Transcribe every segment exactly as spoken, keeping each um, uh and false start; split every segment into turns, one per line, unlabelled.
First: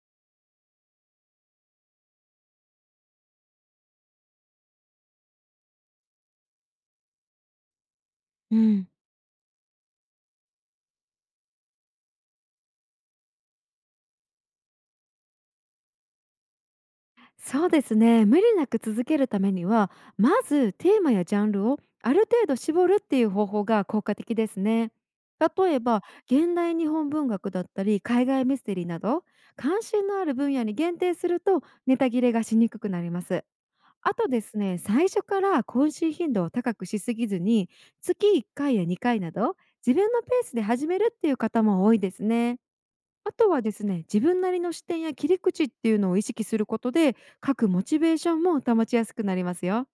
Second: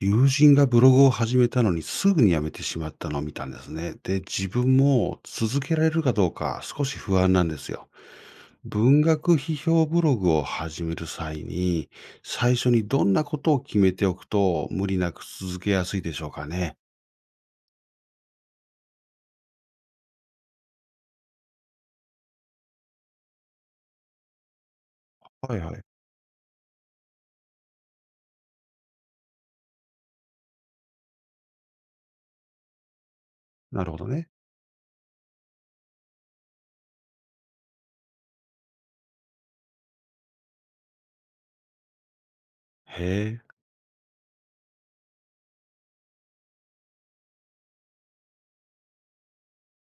友人がブログを始めたのにすぐに辞めてしまったのを見たんですね。で、自分も続けられるかどうか少し不安なんですよ。
うん、
文学批評ブログを始める際に、最初にどんなことを決めておくと無理なく続けやすいでしょうかね。
そうですね。無理なく続けるためには、まずテーマやジャンルをある程度絞るっていう方法が効果的ですね。
はいは
例え
い。
ば、現代日本文学だったり海外ミステリーなど、関心のある分野に限定するとネタ切れがしにくくなります。
なるほど
あ
ね。
とですね、最初から更新頻度を高くしすぎずに、月いっかいやにかいなど自分のペースで始めるっていう方も多いですね。
へ
あと
え、
はですね、自分なりの視点や切り口っていうのを意識することで、書くモチベーションも保ちやすくなりますよ。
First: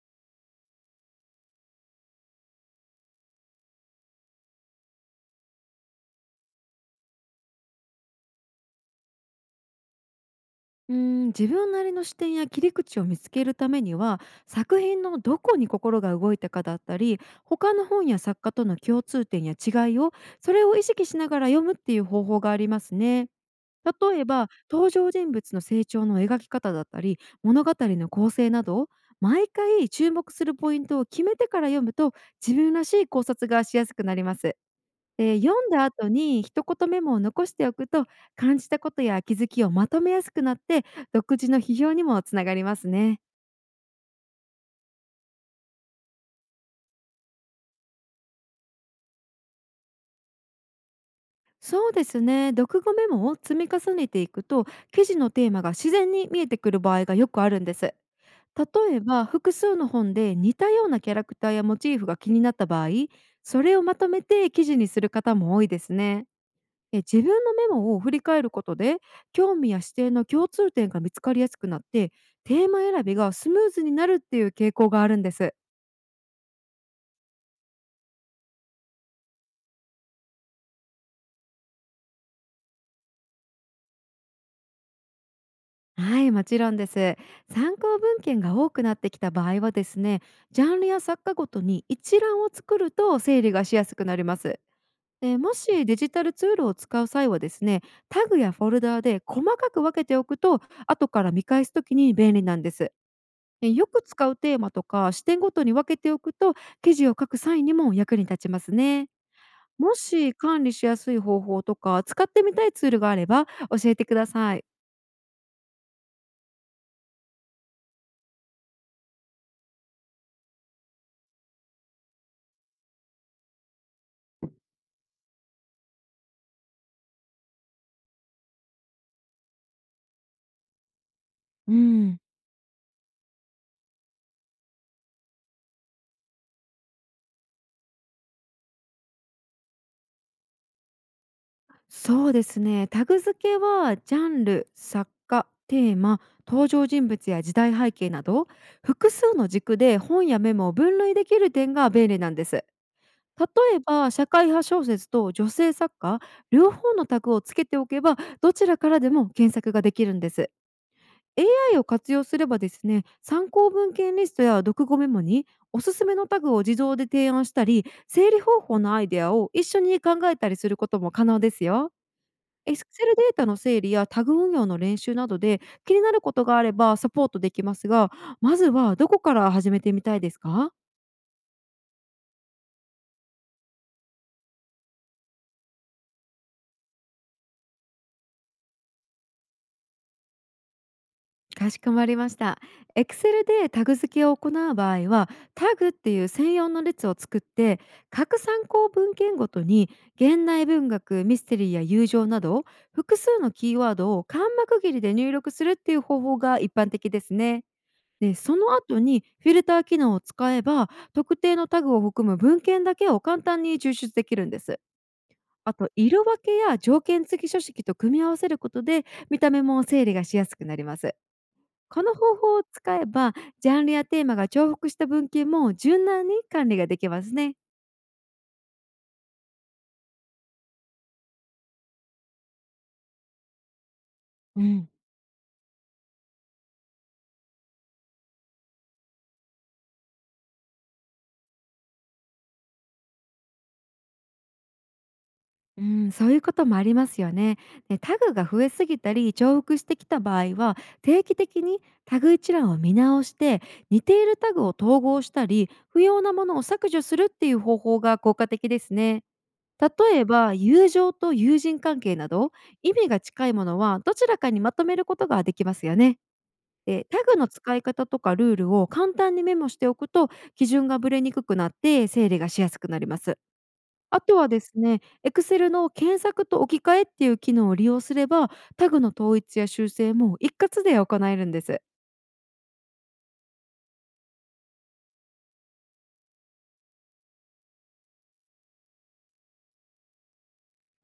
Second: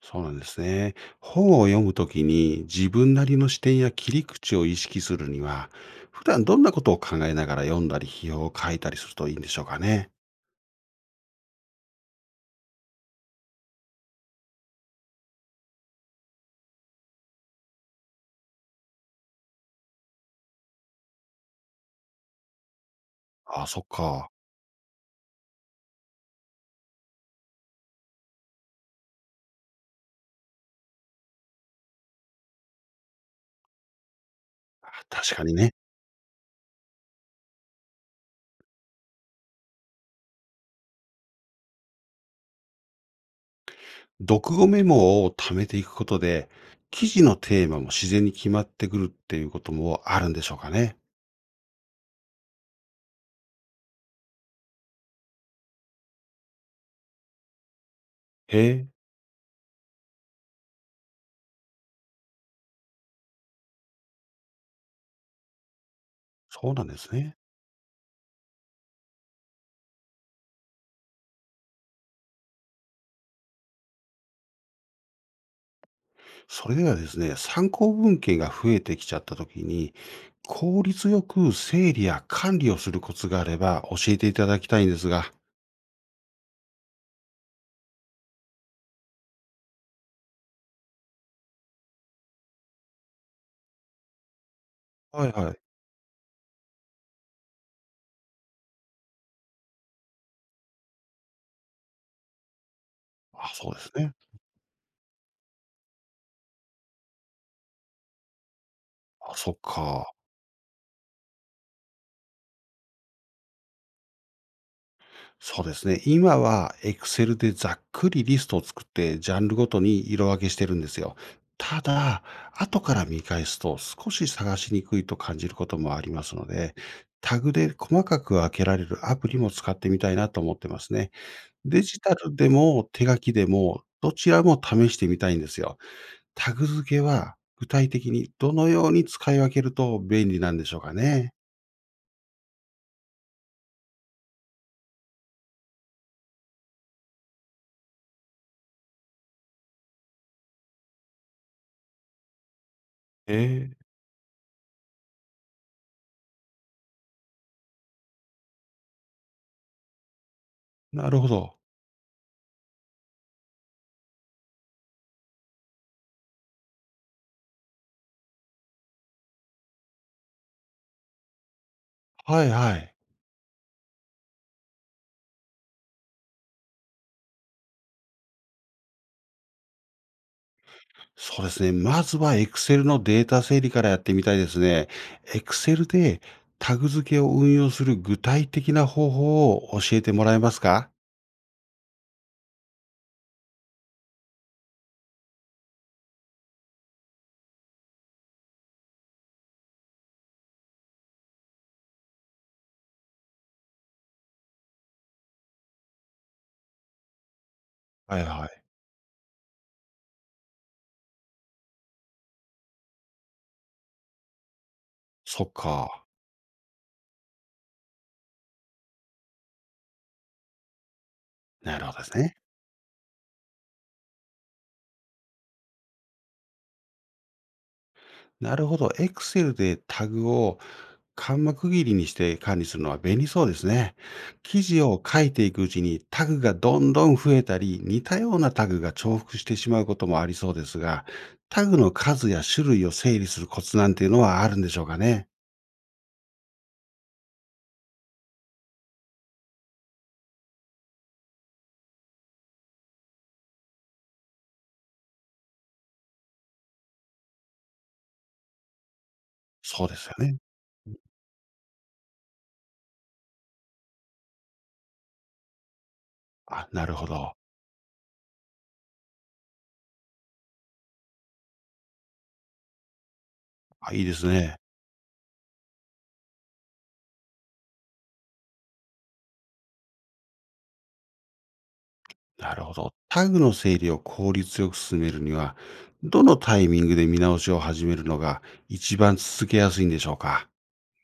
そうなんですね。本を読むときに自分なりの視点や切り口を意識するには、普段どんなことを考えながら読んだり批評を書いたりするといいんでしょうかね。
うーん、自分なりの視点や切り口を見つけるためには、作品のどこに心が動いたかだったり、他の本や作家との共通点や違いを、それを意識しながら読むっていう方法がありますね。
ああ、そっ
例え
か。
ば、登場人物の成長の描き方だったり物語の構成など、毎回注目するポイントを決めてから読むと自分らしい考察がしやすくなります。
確
で、
かに
読ん
ね。
だ後に一言メモを残しておくと、感じたことや気づきをまとめやすくなって、独自の批評にもつながりますね。
読後メモを貯めていくことで、記事のテーマも自然に決まってくるっていうこともあるんでしょうかね。
そうですね。読後メモを積み重ねていくと、記事のテーマが自然に見えてくる場合がよくあるんです。
へえ、
例えば、複数の本で似たようなキャラクターやモチーフが気になった場合、それをまとめて記事にする方も多いですね。
そうなんで
え
す
自分
ね。
のメモを振り返ることで、興味や視点の共通点が見つかりやすくなって、テーマ選びがスムーズになるっていう傾向があるんです。
それではですね、参考文献が増えてきちゃった時に、効率よく整理や管理をするコツがあれば教えていただきたいんですが。
はい、もちろんです。参考文献が多くなってきた場合はですね、ジャンルや作家ごとに一覧を作ると整理がしやすくなります。
はい
で、
は
も
い。
しデジタルツールを使う際はですね、タグやフォルダーで細かく分けておくと、後から見返すときに便利なんです。
あ、そ
で、
うで
よ
す
く
ね。
使うテーマとか視点ごとに分けておくと、記事を書く際にも役に立ちますね。
あ、そっ
も
か。
し管理しやすい方法とか使ってみたいツールがあれば教えてください。
そうですね。今は Excel でざっくりリストを作って、ジャンルごとに色分けしてるんですよ。ただ、後から見返すと少し探しにくいと感じることもありますので、タグで細かく分けられるアプリも使ってみたいなと思ってますね。
う
デジタ
ん。
ルでも手書きでもどちらも試してみたいんですよ。タグ付けは具体的にどのように使い分けると便利なんでしょうかね。
そうですね。タグ付けはジャンル、作家、テーマ、登場人物や時代背景など、複数の軸で本やメモを分類できる点が便利なんです。例
えー
えば、社会派小説と女性作家、両方のタグをつけておけば、どちらからでも検索ができるんです。
なるほど。
エーアイ を活用すればですね、参考文献リストや読後メモにおすすめのタグを自動で提案したり、整理方法のアイデアを一緒に考えたりすることも可能ですよ。
はい
Excel
はい。
データの整理やタグ運用の練習などで気になることがあればサポートできますが、まずはどこから始めてみたいですか？
そうですね。まずは Excel のデータ整理からやってみたいですね。Excel でタグ付けを運用する具体的な方法を教えてもらえますか。
かしこまりました。Excel でタグ付けを行う場合は、タグっていう専用の列を作って、各参考文献ごとに現代文学、ミステリーや友情など、複数のキーワードを間幕切りで入力するっていう方法が一般的ですね。
はい
で、
は
そ
い。
の後にフィルター機能を使えば、特定のタグを含む文献だけを簡単に抽出できるんです。
そっ
あと、
か。
色分けや条件付き書式と組み合わせることで、見た目も整理がしやすくなります。
なるほど
こ
で
の
すね。
方法を使えば、ジャンルやテーマが重複した文献も柔軟に管理ができますね。
なるほど。Excel でタグを間幕切りにして管理するのは便利そうですね。記
う
事
ん
を書いていくうちにタグがどんどん増えたり、似たようなタグが重複してしまうこともありそうですが、タグの数や種類を整理するコツなんていうのはあるんでしょうかね。
うん、そういうこともありますよね。で、タグが増えすぎたり重複してきた場合は、定期的にタグ一覧を見直して、似ているタグを統合したり不要なものを削除するっていう方法が効果的ですね。
そうですよ
例え
ね。
ば、友情と友人関係など、意味が近いものはどちらかにまとめることができますよね。
あ、なるほ
で、タ
ど。
グの使い方とかルールを簡単にメモしておくと、基準がぶれにくくなって整理がしやすくなります。
あ、いいで
あ
す
とは
ね。
ですね、Excel の検索と置き換えっていう機能を利用すれば、タグの統一や修正も一括で行えるんです。
なるほど。タグの整理を効率よく進めるには、どのタイミングで見直しを始めるのが一番続けやすいんでしょうか？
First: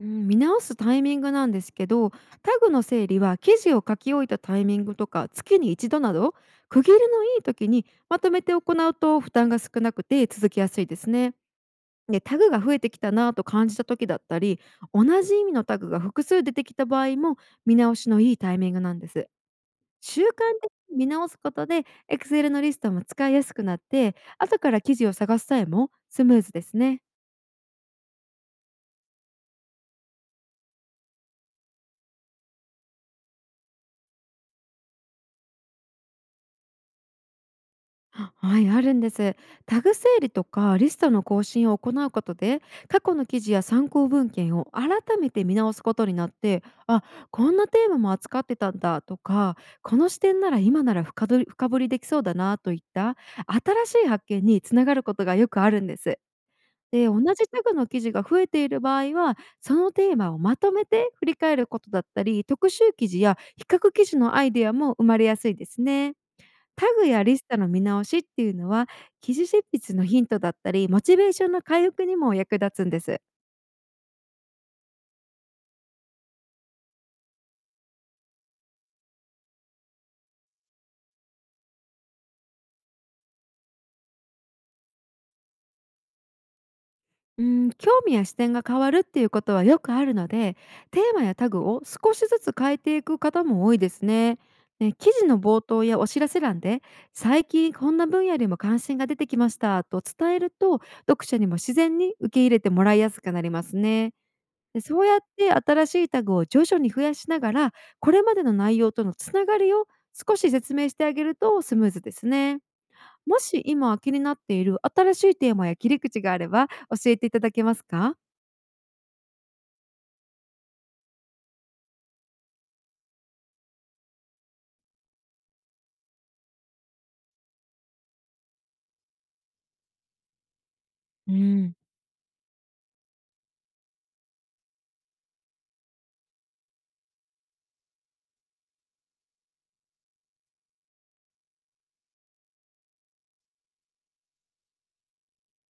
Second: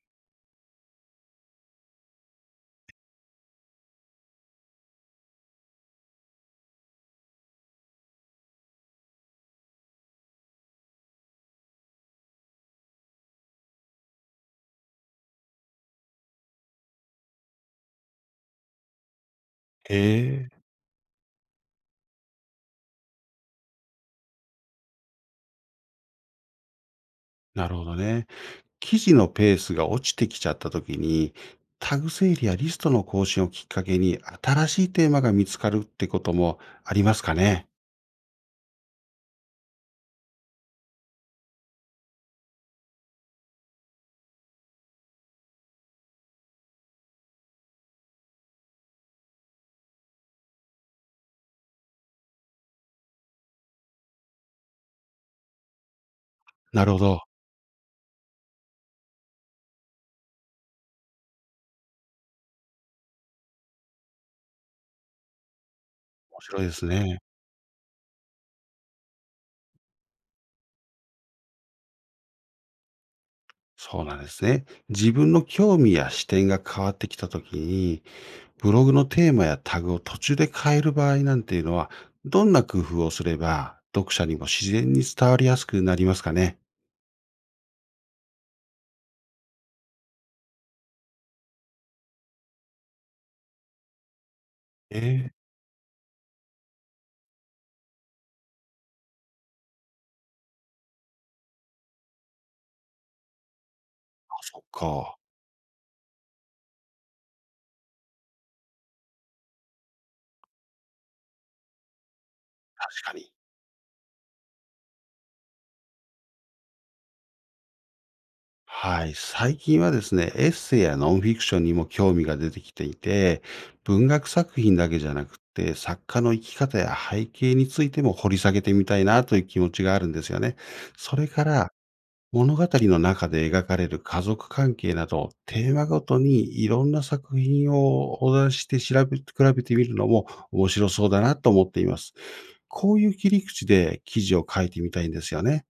うん、見直すタイミングなんですけど、タグの整理は記事を書き終えたタイミングとかつきにいちどなど、区切りのいい時にまとめて行うと負担が少なくて続きやすいですね。で、タグが増えてきたなと感じた時だったり、同じ意味のタグが複数出てきた場合も見直しのいいタイミングなんです。
へ
習慣
え、
的に見直すことで、Excel のリストも使いやすくなって、後から記事を探す際もスムーズですね。
なるほどね。記事のペースが落ちてきちゃった時に、タグ整理やリストの更新をきっかけに新しいテーマが見つかるってこともありますかね？
はい、あるんです。タグ整理とかリストの更新を行うことで、過去の記事や参考文献を改めて見直すことになって、あ、こんなテーマも扱ってたんだとか、この視点なら今なら深どり深掘りできそうだなといった新しい発見につながることがよくあるんです。
なるほ
で、
ど。
同じタグの記事が増えている場合は、そのテーマをまとめて振り返ることだったり、特集記事や比較記事のアイデアも生まれやすいですね。
面白いです
タグ
ね。
やリストの見直しっていうのは、記事執筆のヒントだったり、モチベーションの回復にも役立つんです。
そうなんですね。自分の興味や視点が変わってきたときに、ブログのテーマやタグを途中で変える場合なんていうのは、どんな工夫をすれば、読者にも自然に伝わりやすくなりますかね。
うん、興味や視点が変わるっていうことはよくあるので、テーマやタグを少しずつ変えていく方も多いですね。ね
え
記事
え、
の冒頭やお知らせ欄で「最近こんな分野でも関心が出てきました」と伝えると、読者にも自然に受け入れてもらいやすくなりますね。
あ、そっ
で、そうや
か。
って新しいタグを徐々に増やしながら、これまでの内容とのつながりを少し説明してあげるとスムーズですね。
確かに。
もし今気になっている新しいテーマや切り口があれば教えていただけますか？
はい。最近はですね、エッセイやノンフィクションにも興味が出てきていて、文学作品だけじゃなくて、作家の生き方や背景についても掘り下げてみたいなという気持ちがあるんですよね。それ
う
から、
ん、
物語の中で描かれる家族関係など、テーマごとにいろんな作品を横断して調べ比べてみるのも面白そうだなと思っています。こういう切り口で記事を書いてみたいんですよね。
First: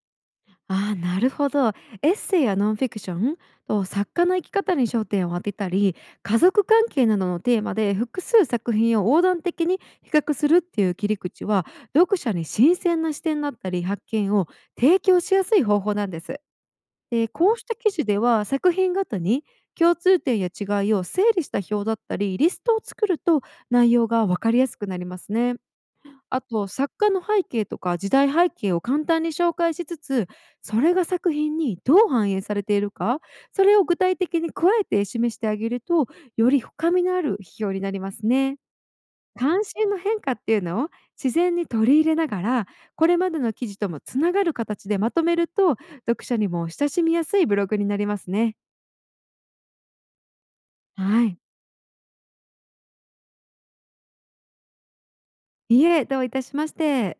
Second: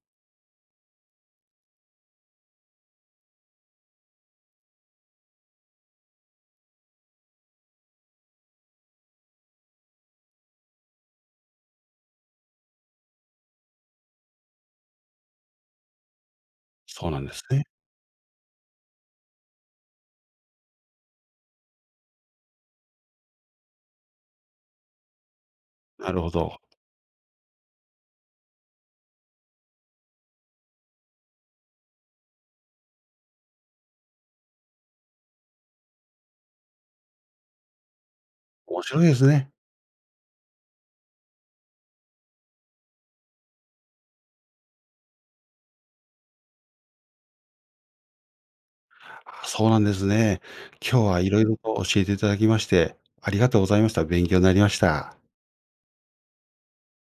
あー、なるほど。エッセイやノンフィクションと作家の生き方に焦点を当てたり、家族関係などのテーマで複数作品を横断的に比較するっていう切り口は、読者に新鮮な視点だったり発見を提供しやすい方法なんです。
そうなん
で、
です
こう
ね。
した記事では作品ごとに共通点や違いを整理した表だったりリストを作ると、内容が分かりやすくなりますね。
なるほ
あ
ど。
と、作家の背景とか時代背景を簡単に紹介しつつ、それが作品にどう反映されているか、それを具体的に加えて示してあげると、より深みのある批評になりますね。
面白いですね。
関心の変化っていうのを自然に取り入れながら、これまでの記事ともつながる形でまとめると、読者にも親しみやすいブログになりますね。
あ、そうなんですね。今日は
は
い
い。
ろいろと教えていただきまして、ありがとうございました。勉強になりました。
いいえ、どういたしまして。